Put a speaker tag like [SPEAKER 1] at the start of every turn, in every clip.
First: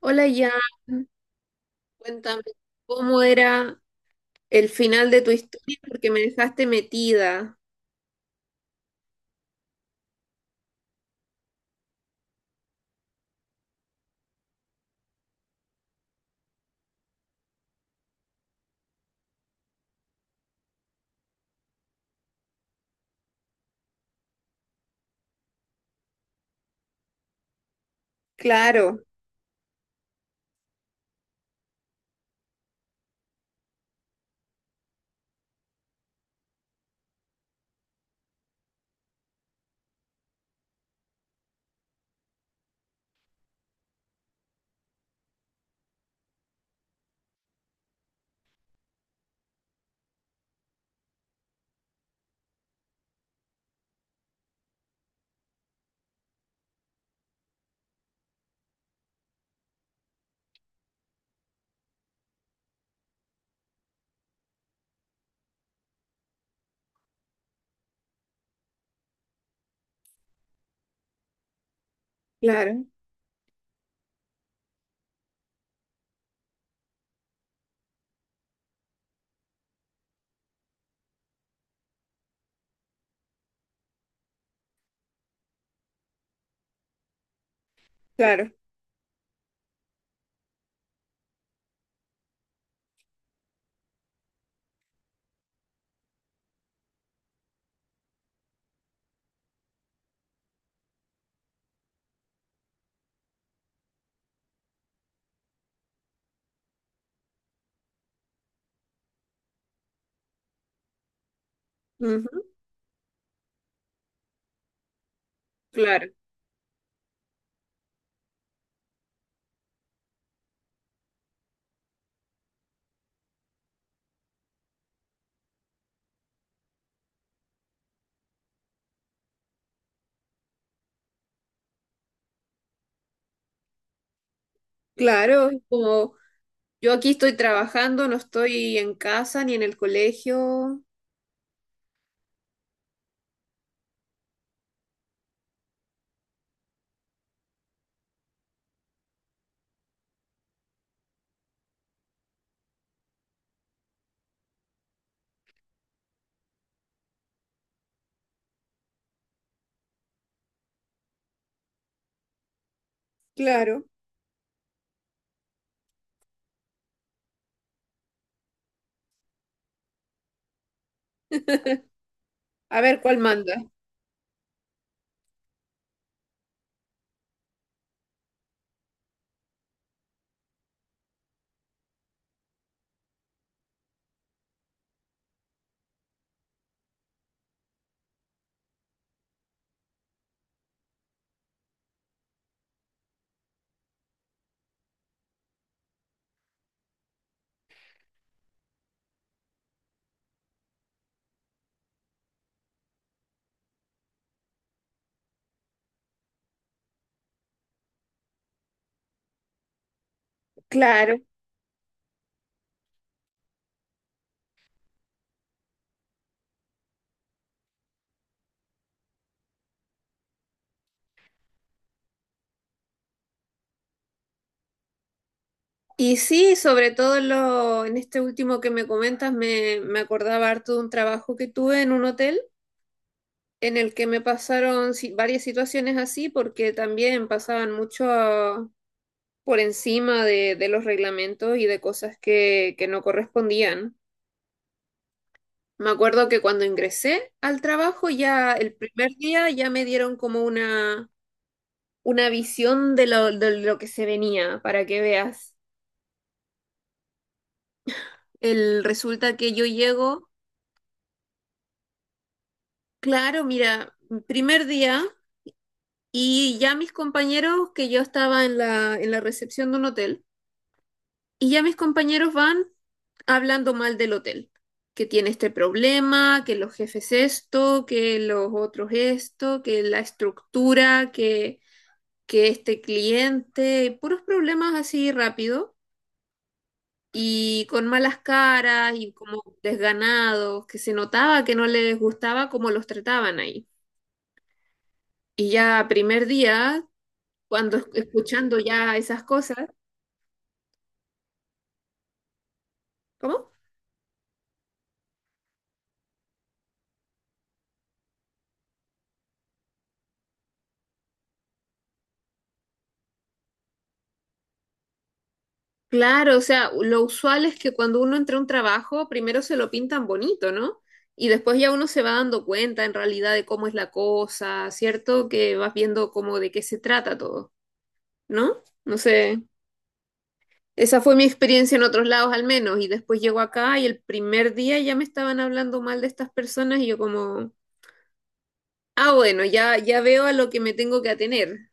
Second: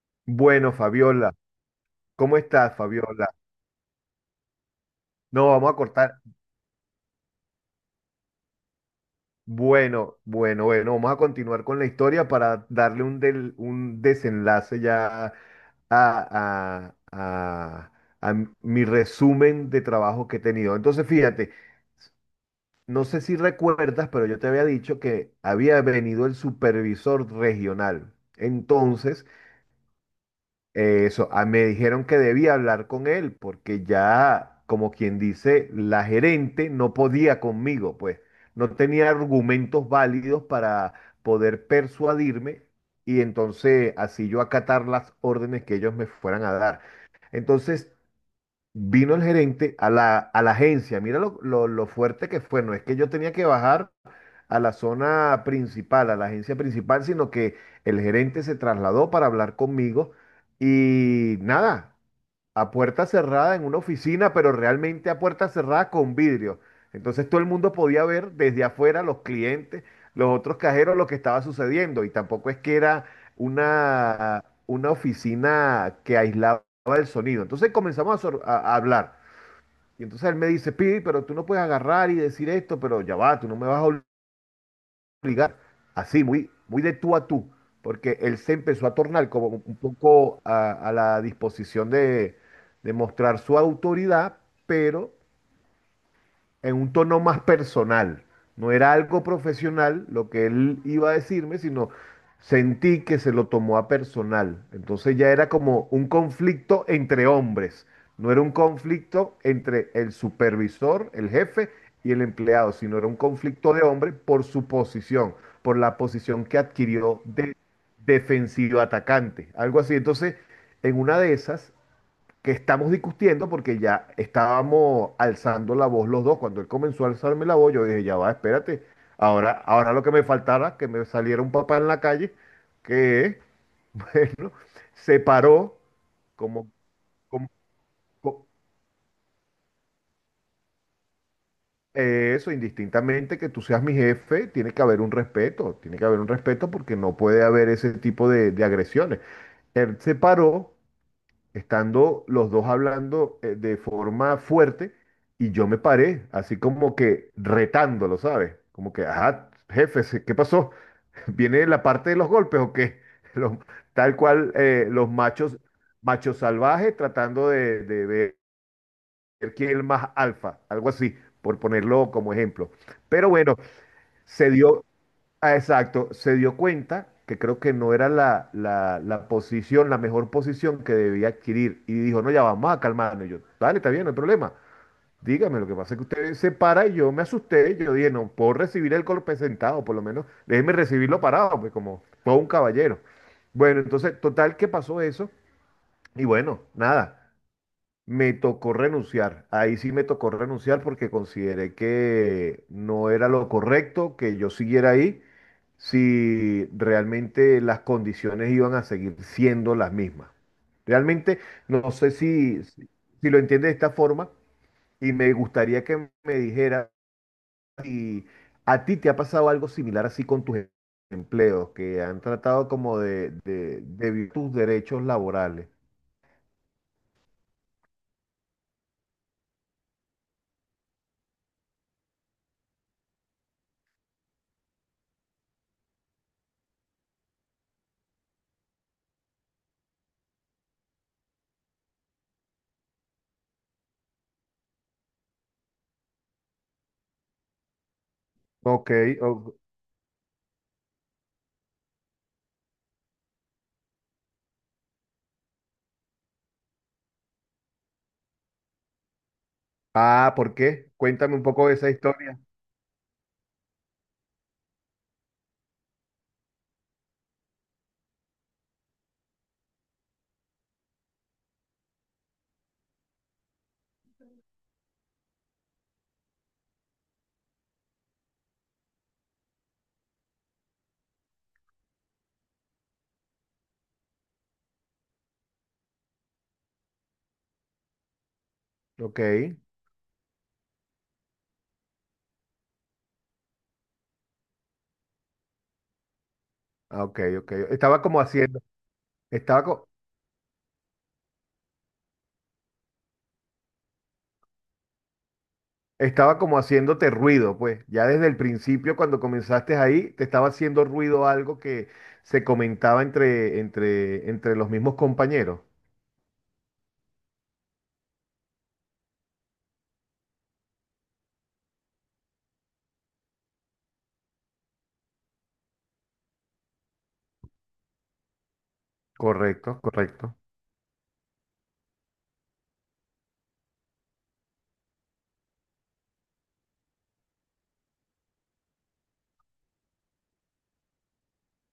[SPEAKER 1] Hola
[SPEAKER 2] Bueno,
[SPEAKER 1] Jan,
[SPEAKER 2] Fabiola, ¿cómo
[SPEAKER 1] cuéntame
[SPEAKER 2] estás,
[SPEAKER 1] cómo
[SPEAKER 2] Fabiola?
[SPEAKER 1] era el final de tu
[SPEAKER 2] No, vamos a
[SPEAKER 1] historia
[SPEAKER 2] cortar.
[SPEAKER 1] porque me dejaste metida.
[SPEAKER 2] Bueno, bueno, bueno, vamos a continuar con la historia para darle un desenlace ya a, a- a- a mi resumen de trabajo que he tenido. Entonces, fíjate, no sé si recuerdas, pero yo te había dicho que había venido el supervisor regional.
[SPEAKER 1] Claro,
[SPEAKER 2] Entonces, eso, me dijeron que debía hablar con él porque ya, como quien dice, la gerente no podía conmigo, pues no tenía argumentos válidos para poder persuadirme y entonces así yo acatar las órdenes que ellos me fueran a dar. Entonces vino el gerente a la agencia, mira lo fuerte que fue, no es que yo tenía que bajar a la zona principal, a la agencia principal, sino que el gerente se trasladó para hablar conmigo y nada, a puerta cerrada en una oficina, pero realmente a puerta cerrada con vidrio. Entonces todo el mundo podía ver desde afuera los clientes, los otros cajeros, lo que estaba sucediendo y tampoco es que
[SPEAKER 1] claro,
[SPEAKER 2] era una oficina que aislaba el sonido. Entonces comenzamos a hablar. Y entonces él me dice, Pidi, pero tú no puedes agarrar y decir esto, pero ya va, tú no me vas a ligar así, muy, muy de tú a tú, porque él
[SPEAKER 1] claro,
[SPEAKER 2] se empezó a tornar como un poco a la disposición de mostrar su autoridad, pero en un tono más personal. No era algo profesional lo que él iba a decirme, sino sentí que se lo tomó a personal. Entonces ya era como un conflicto entre hombres, no era un conflicto entre el supervisor, el jefe y el
[SPEAKER 1] ujú,
[SPEAKER 2] empleado, sino era un conflicto de hombre por su posición, por la
[SPEAKER 1] claro,
[SPEAKER 2] posición que adquirió de defensivo atacante, algo así. Entonces, en una de esas, que estamos discutiendo porque ya estábamos alzando la voz los dos. Cuando él comenzó a alzarme la voz, yo dije, ya va, espérate. Ahora, ahora lo que me faltara, que me saliera un papá en la calle, que, bueno, se
[SPEAKER 1] claro. es
[SPEAKER 2] paró
[SPEAKER 1] Como
[SPEAKER 2] como,
[SPEAKER 1] yo aquí estoy
[SPEAKER 2] como-
[SPEAKER 1] trabajando, no
[SPEAKER 2] co-
[SPEAKER 1] estoy en casa ni en el colegio.
[SPEAKER 2] Indistintamente que tú seas mi jefe, tiene que haber un respeto, tiene que haber un respeto porque no puede haber ese tipo de agresiones. Él se paró estando los dos hablando de forma fuerte y yo me paré, así como que retándolo, ¿sabes? Como que, ajá, jefe, ¿qué pasó? ¿Viene la parte de los golpes o qué? Los-
[SPEAKER 1] Claro.
[SPEAKER 2] Tal cual los machos, machos salvajes tratando de ver quién es el más alfa, algo así, por ponerlo como ejemplo.
[SPEAKER 1] A ver cuál
[SPEAKER 2] Pero
[SPEAKER 1] manda.
[SPEAKER 2] bueno, se dio, exacto, se dio cuenta que creo que no era la posición, la mejor posición que debía adquirir. Y dijo, no, ya vamos a calmarnos. Y yo, dale, está bien, no hay problema. Dígame, lo que pasa es que usted se para y yo me asusté. Yo dije, no, puedo recibir el golpe sentado, por lo menos déjeme recibirlo parado, pues como todo un caballero. Bueno, entonces, total que pasó eso. Y bueno, nada. Me tocó renunciar. Ahí sí me tocó renunciar porque consideré que no era lo correcto que yo siguiera ahí si realmente las condiciones iban a seguir siendo las mismas.
[SPEAKER 1] Claro.
[SPEAKER 2] Realmente no sé si si lo entiendes de esta forma y me gustaría que me dijera si a ti te ha pasado algo similar así con tus empleos que han tratado como de, de violar tus derechos laborales.
[SPEAKER 1] Y sí, sobre todo en este último que me comentas, me acordaba harto de un trabajo que tuve en un hotel, en el que me pasaron varias situaciones así porque también pasaban mucho por encima de los reglamentos y de cosas que no correspondían. Me acuerdo que cuando ingresé al trabajo, ya el
[SPEAKER 2] Ok.
[SPEAKER 1] primer día ya me dieron como una visión de lo que se venía, para que veas. Resulta que yo llego,
[SPEAKER 2] Ah, ¿por qué? Cuéntame un poco de esa historia.
[SPEAKER 1] claro, mira, primer día y ya mis compañeros, que yo estaba en la recepción de un hotel. Y ya mis compañeros van hablando mal del hotel, que tiene este problema, que los jefes esto, que los otros esto, que la estructura, que este cliente, puros problemas así rápido y con malas caras y
[SPEAKER 2] Ok,
[SPEAKER 1] como desganados, que se notaba que no les gustaba cómo los trataban ahí. Y ya primer día,
[SPEAKER 2] ah, ok, ok.
[SPEAKER 1] cuando
[SPEAKER 2] Estaba como
[SPEAKER 1] escuchando
[SPEAKER 2] haciendo,
[SPEAKER 1] ya esas cosas,
[SPEAKER 2] estaba, co-
[SPEAKER 1] ¿cómo?
[SPEAKER 2] estaba como haciéndote ruido, pues. Ya desde el principio, cuando comenzaste ahí, te estaba haciendo ruido algo que se comentaba entre los mismos compañeros.
[SPEAKER 1] Claro, o sea, lo usual es que cuando uno entra a un trabajo, primero se lo pintan bonito, ¿no? Y después ya uno se va dando cuenta en realidad de cómo es la cosa, ¿cierto? Que vas viendo como de qué se trata todo, ¿no? No sé,
[SPEAKER 2] Correcto, correcto.
[SPEAKER 1] esa fue mi experiencia en otros lados, al menos. Y después llego acá y el primer día ya me estaban hablando mal de estas personas, y yo como, ah, bueno, ya, ya veo a lo que me tengo que atener.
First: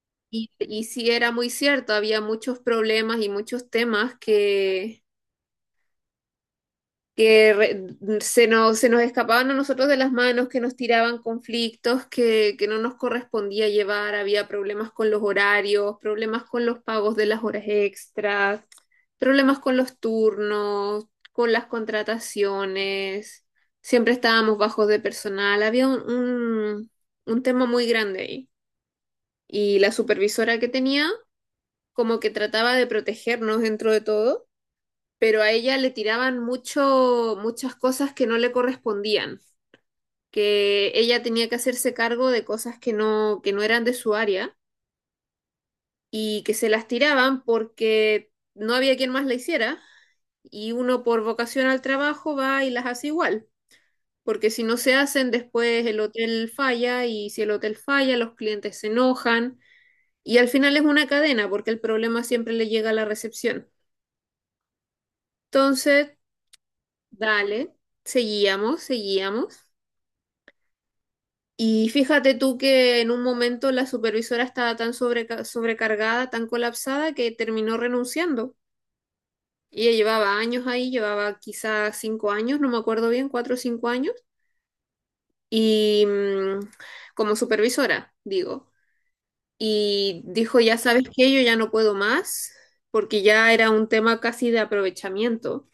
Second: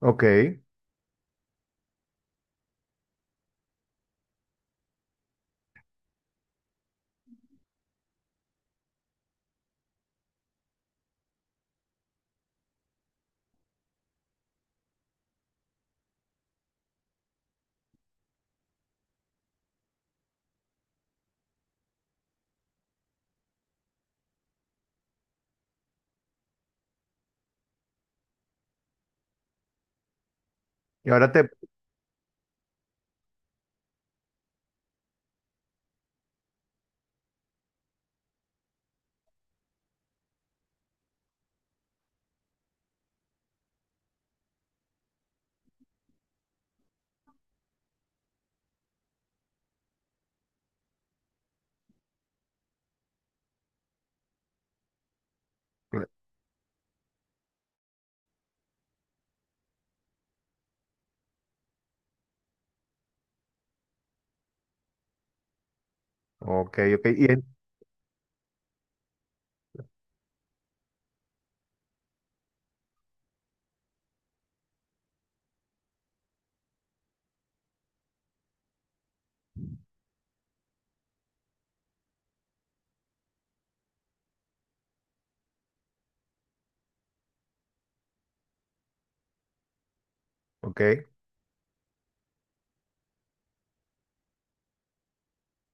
[SPEAKER 2] Ok.
[SPEAKER 1] Y sí era muy cierto, había muchos problemas y muchos temas que se nos escapaban a nosotros de las manos, que nos tiraban conflictos que no nos correspondía llevar, había problemas con los horarios, problemas con los pagos de las horas extras, problemas con los turnos, con las contrataciones, siempre estábamos bajos de personal, había un tema muy grande ahí. Y la supervisora que tenía
[SPEAKER 2] Y ahora te...
[SPEAKER 1] como que trataba de protegernos dentro de todo, pero a ella le tiraban mucho, muchas cosas que no le correspondían, que ella tenía que hacerse cargo de cosas que no eran de su área y que se las tiraban porque no había quien más la hiciera, y uno por vocación al trabajo va y las hace igual, porque si no se hacen después el hotel falla, y si el hotel falla los clientes se enojan, y al final es una cadena porque el problema siempre le llega a la recepción. Entonces,
[SPEAKER 2] Ok, ok. Y en-
[SPEAKER 1] dale, seguíamos. Y fíjate tú que en un momento la supervisora estaba tan sobrecargada, tan colapsada, que terminó renunciando. Ella llevaba años ahí, llevaba quizás cinco años, no me acuerdo bien, cuatro o cinco años, y como supervisora, digo. Y dijo, ya sabes
[SPEAKER 2] ok.
[SPEAKER 1] que yo ya no puedo más, porque ya era un tema casi de aprovechamiento,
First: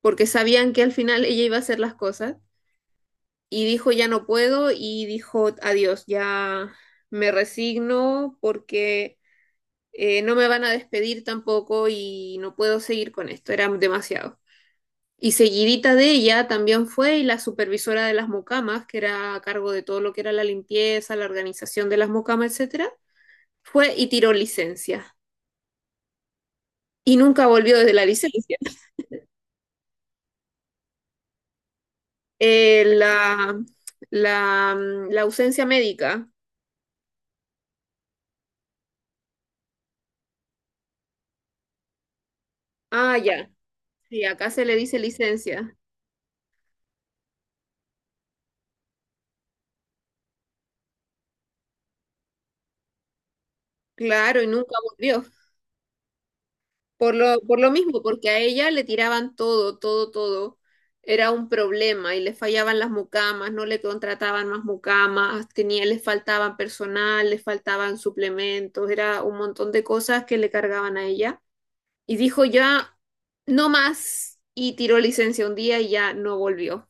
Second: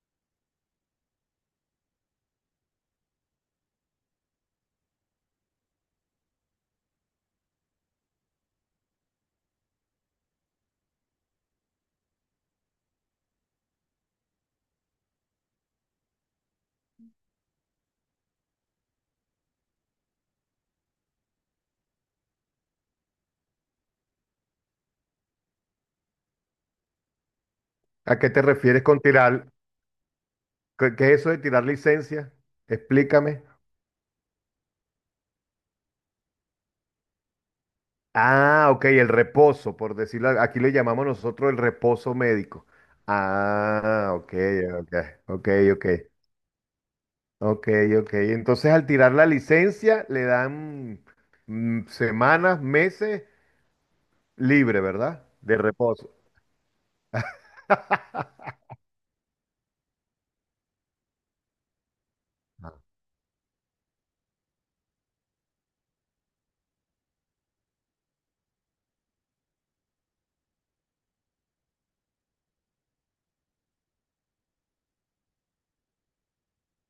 [SPEAKER 1] porque sabían que al final ella iba a hacer las cosas. Y dijo ya no puedo, y dijo adiós, ya me resigno, porque no me van a despedir tampoco y no puedo seguir con esto, era demasiado. Y seguidita de ella también fue y la supervisora de las mocamas, que era a cargo de todo lo que era la limpieza, la organización de las mocamas, etcétera, fue y tiró licencia. Y nunca volvió desde la
[SPEAKER 2] ¿A qué te
[SPEAKER 1] licencia.
[SPEAKER 2] refieres con tirar? ¿Qué es eso de tirar licencia?
[SPEAKER 1] Eh,
[SPEAKER 2] Explícame.
[SPEAKER 1] la, la ausencia médica.
[SPEAKER 2] Ah, ok, el reposo, por decirlo, aquí le llamamos nosotros el reposo médico.
[SPEAKER 1] Ah, ya.
[SPEAKER 2] Ah,
[SPEAKER 1] Sí,
[SPEAKER 2] ok,
[SPEAKER 1] acá se le
[SPEAKER 2] ok,
[SPEAKER 1] dice
[SPEAKER 2] ok,
[SPEAKER 1] licencia.
[SPEAKER 2] ok, ok, ok. Entonces al tirar la licencia le dan mm, semanas, meses
[SPEAKER 1] Claro, y nunca
[SPEAKER 2] libre,
[SPEAKER 1] volvió.
[SPEAKER 2] ¿verdad? De reposo.
[SPEAKER 1] Por lo mismo, porque a ella le tiraban todo, todo, todo. Era un problema y le fallaban las
[SPEAKER 2] Ah.
[SPEAKER 1] mucamas, no le contrataban más mucamas, tenía, les faltaban personal, les faltaban suplementos, era un montón de cosas que le cargaban a ella. Y dijo ya, no más, y tiró licencia un día y ya no volvió.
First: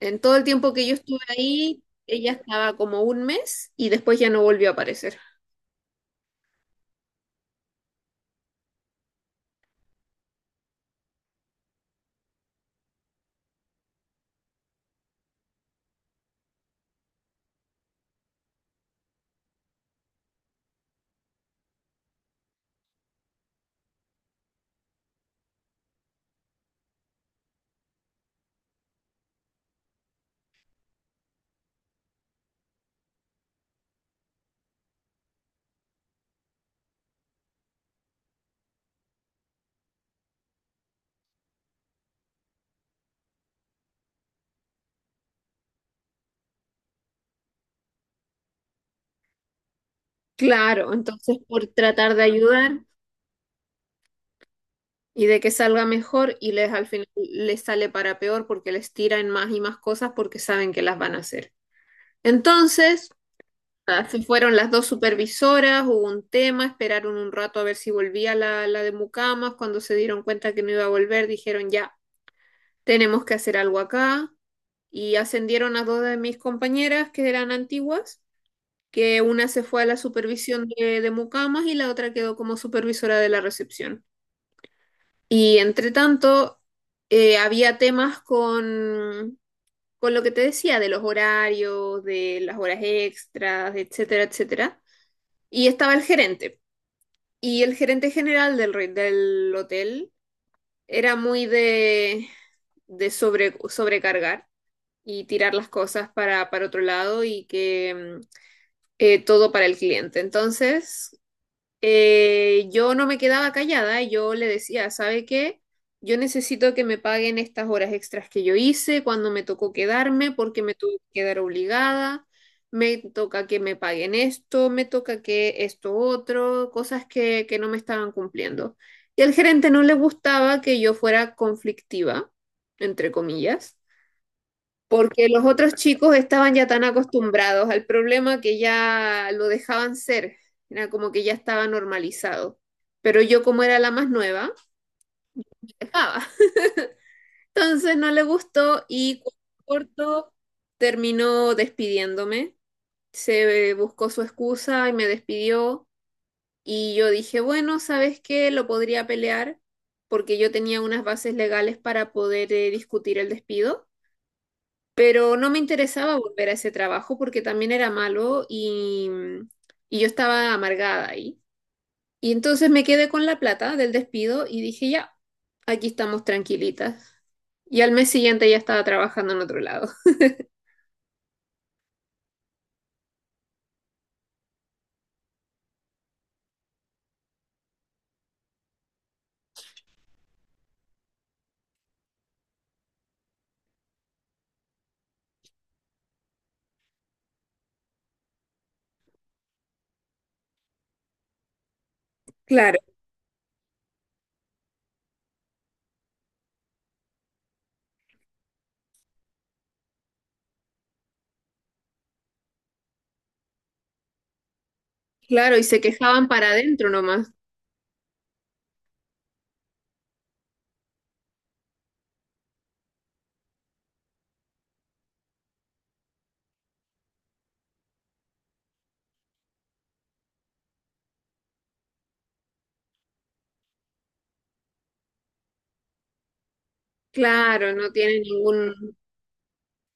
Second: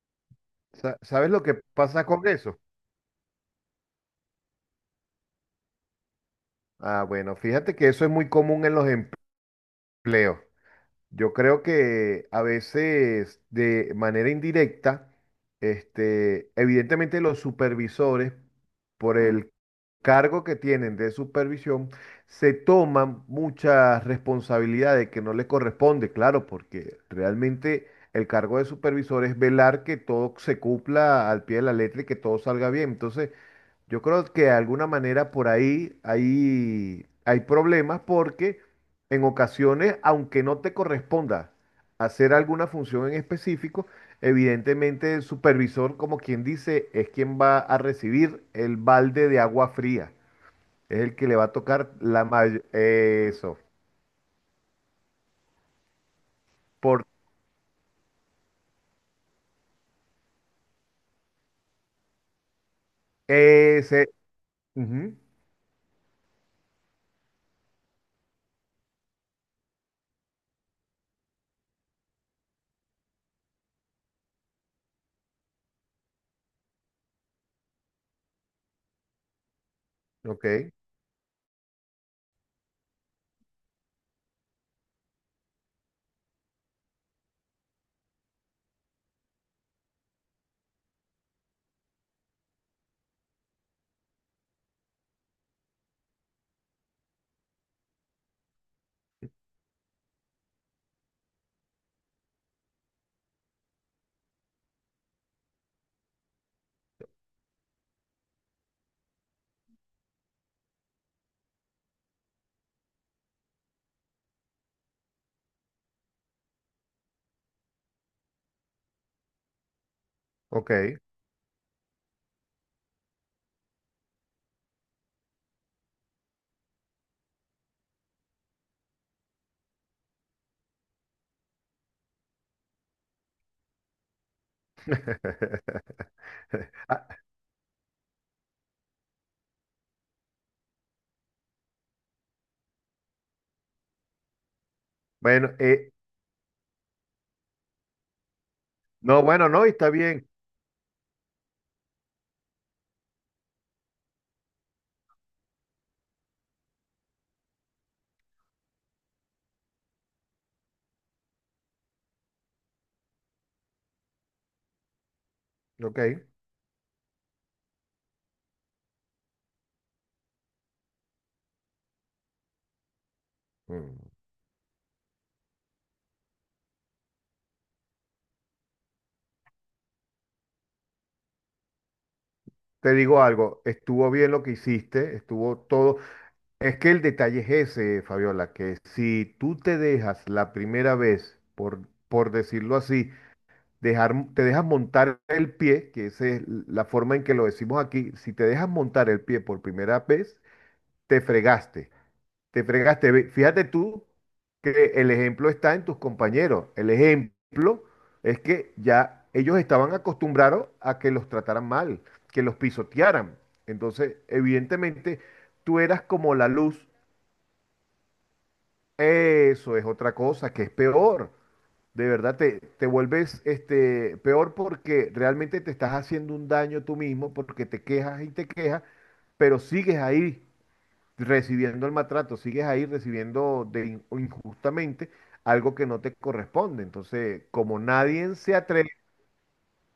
[SPEAKER 1] En todo el tiempo que yo estuve
[SPEAKER 2] ¿Sabes lo que
[SPEAKER 1] ahí,
[SPEAKER 2] pasa con
[SPEAKER 1] ella
[SPEAKER 2] eso?
[SPEAKER 1] estaba como un mes y después ya no volvió a aparecer.
[SPEAKER 2] Ah, bueno, fíjate que eso es muy común en los empleos. Yo creo que a veces de manera indirecta, este, evidentemente los supervisores, por el cargo que tienen de supervisión, se toman muchas responsabilidades que no les corresponde, claro, porque realmente el cargo de supervisor es velar que todo se cumpla al pie de la letra y que todo salga bien. Entonces, yo creo que de alguna manera por ahí hay, hay problemas porque en ocasiones, aunque no te corresponda hacer alguna función en específico, evidentemente el supervisor, como quien dice, es quien va a recibir el balde de agua fría.
[SPEAKER 1] Claro,
[SPEAKER 2] Es el que le
[SPEAKER 1] entonces
[SPEAKER 2] va a
[SPEAKER 1] por
[SPEAKER 2] tocar
[SPEAKER 1] tratar de
[SPEAKER 2] la mayor...
[SPEAKER 1] ayudar.
[SPEAKER 2] Eso.
[SPEAKER 1] Y de que salga mejor, y les, al final
[SPEAKER 2] Por
[SPEAKER 1] les sale para peor porque les tiran más y más cosas porque saben que las van a hacer. Entonces,
[SPEAKER 2] ese...
[SPEAKER 1] nada, se fueron las dos
[SPEAKER 2] ujú.
[SPEAKER 1] supervisoras, hubo un tema, esperaron un rato a ver si volvía la de Mucamas. Cuando se dieron cuenta que no iba a volver, dijeron ya, tenemos que hacer algo acá. Y ascendieron a dos de mis compañeras que eran antiguas, que una se fue a la
[SPEAKER 2] Ok,
[SPEAKER 1] supervisión de Mucamas y la otra quedó como supervisora de la recepción. Y entre tanto, había temas con lo que te decía, de los horarios, de las horas extras, etcétera, etcétera. Y estaba el gerente. Y el gerente general del hotel era muy de sobrecargar y tirar las cosas para otro lado, y que todo para el cliente. Entonces, yo no me quedaba callada, yo le decía, ¿sabe qué? Yo necesito que me paguen estas horas extras que yo hice cuando me tocó quedarme, porque
[SPEAKER 2] ok.
[SPEAKER 1] me tuve que quedar obligada, me toca que me paguen esto, me toca que esto otro, cosas que no me estaban cumpliendo. Y al gerente no le gustaba que yo fuera conflictiva, entre comillas, porque los otros chicos estaban ya tan
[SPEAKER 2] Ah,
[SPEAKER 1] acostumbrados al problema que ya lo dejaban ser, era como que ya estaba normalizado. Pero yo, como era la más nueva,
[SPEAKER 2] bueno,
[SPEAKER 1] dejaba. Entonces no le gustó y
[SPEAKER 2] no, bueno, no, y está bien.
[SPEAKER 1] corto, terminó despidiéndome. Se Buscó su excusa y me despidió, y yo dije, bueno, ¿sabes qué? Lo podría pelear porque yo tenía unas bases legales para poder discutir el despido. Pero no me
[SPEAKER 2] Ok.
[SPEAKER 1] interesaba volver a ese trabajo porque también era malo, y yo estaba amargada ahí. Y entonces me quedé con la plata del
[SPEAKER 2] Mm.
[SPEAKER 1] despido y dije, ya, aquí estamos tranquilitas. Y al mes siguiente ya estaba trabajando en otro lado.
[SPEAKER 2] Te digo algo, estuvo bien lo que hiciste, estuvo todo. Es que el detalle es ese, Fabiola, que si tú te dejas la primera vez, por decirlo así, dejar, te dejas montar el pie, que esa es la forma en que lo decimos aquí, si te dejas montar el pie por primera vez, te fregaste. Te
[SPEAKER 1] Claro,
[SPEAKER 2] fregaste. Fíjate tú que el ejemplo está en tus compañeros. El ejemplo es que ya ellos estaban acostumbrados a que los trataran mal, que los pisotearan. Entonces, evidentemente,
[SPEAKER 1] claro, y
[SPEAKER 2] tú
[SPEAKER 1] se
[SPEAKER 2] eras
[SPEAKER 1] quejaban
[SPEAKER 2] como
[SPEAKER 1] para
[SPEAKER 2] la
[SPEAKER 1] adentro
[SPEAKER 2] luz.
[SPEAKER 1] nomás.
[SPEAKER 2] Eso es otra cosa que es peor. De verdad te vuelves este, peor porque realmente te estás haciendo un daño tú mismo porque te quejas y te quejas, pero sigues ahí recibiendo el maltrato, sigues ahí recibiendo de injustamente algo que no te corresponde. Entonces,
[SPEAKER 1] Claro,
[SPEAKER 2] como
[SPEAKER 1] no tiene
[SPEAKER 2] nadie se atreve,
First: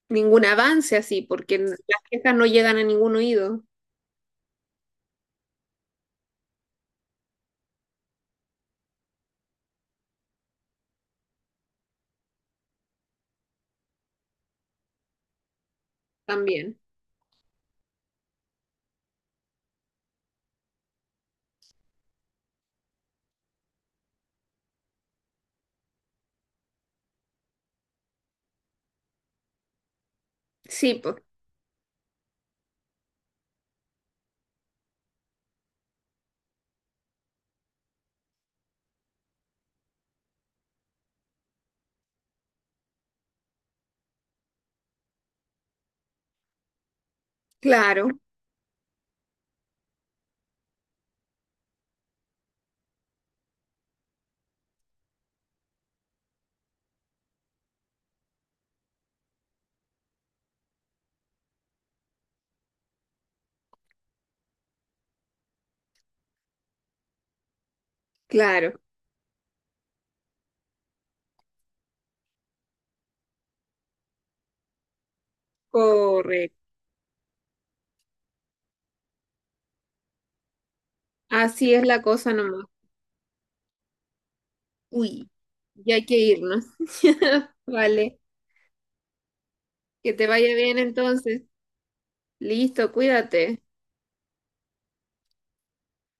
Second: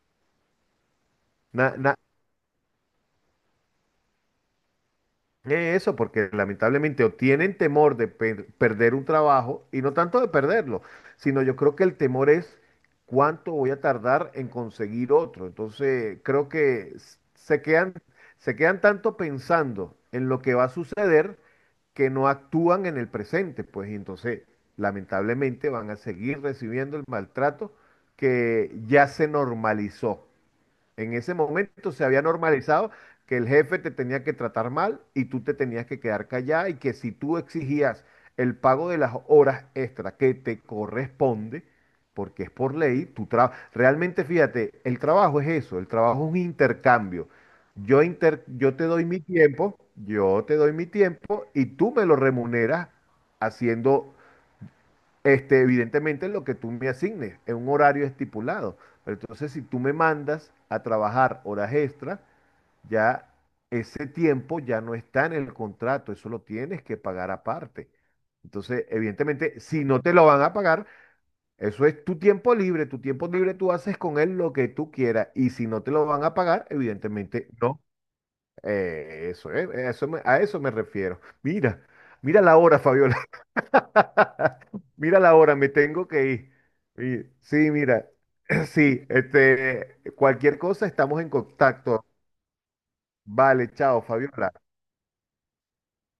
[SPEAKER 1] ningún avance así porque las quejas no llegan a ningún oído
[SPEAKER 2] Porque lamentablemente o tienen temor de perder un trabajo, y no tanto de perderlo, sino yo creo que el temor es cuánto voy a tardar en conseguir otro. Entonces, creo
[SPEAKER 1] también.
[SPEAKER 2] que se quedan tanto pensando en lo que va a suceder que no actúan en el presente, pues, y entonces, lamentablemente van a seguir recibiendo el maltrato que ya se normalizó.
[SPEAKER 1] Sí,
[SPEAKER 2] En
[SPEAKER 1] pues,
[SPEAKER 2] ese momento se había normalizado que el jefe te tenía que tratar mal y tú te tenías que quedar callada y que si tú exigías el pago de las horas extra que te corresponde, porque es por ley, realmente fíjate, el trabajo es eso, el trabajo es un intercambio.
[SPEAKER 1] claro,
[SPEAKER 2] Yo te doy mi tiempo, yo te doy mi tiempo y tú me lo remuneras haciendo este, evidentemente lo que tú me asignes, en un horario estipulado. Pero entonces, si tú me mandas a trabajar horas extra, ya ese tiempo ya no está en el contrato, eso lo tienes que pagar aparte.
[SPEAKER 1] claro,
[SPEAKER 2] Entonces, evidentemente, si no te lo van a pagar, eso es tu tiempo libre tú haces con él lo que tú quieras. Y si no te lo van a pagar,
[SPEAKER 1] correcto.
[SPEAKER 2] evidentemente no. A eso me refiero.
[SPEAKER 1] Así
[SPEAKER 2] Mira,
[SPEAKER 1] es la cosa
[SPEAKER 2] mira la
[SPEAKER 1] nomás.
[SPEAKER 2] hora, Fabiola. Mira
[SPEAKER 1] Uy,
[SPEAKER 2] la hora, me
[SPEAKER 1] ya hay
[SPEAKER 2] tengo
[SPEAKER 1] que
[SPEAKER 2] que ir.
[SPEAKER 1] irnos.
[SPEAKER 2] Sí, mira,
[SPEAKER 1] Vale,
[SPEAKER 2] sí, este,
[SPEAKER 1] que te vaya
[SPEAKER 2] cualquier
[SPEAKER 1] bien
[SPEAKER 2] cosa estamos en
[SPEAKER 1] entonces.
[SPEAKER 2] contacto.
[SPEAKER 1] Listo, cuídate.
[SPEAKER 2] Vale, chao, Fabiola.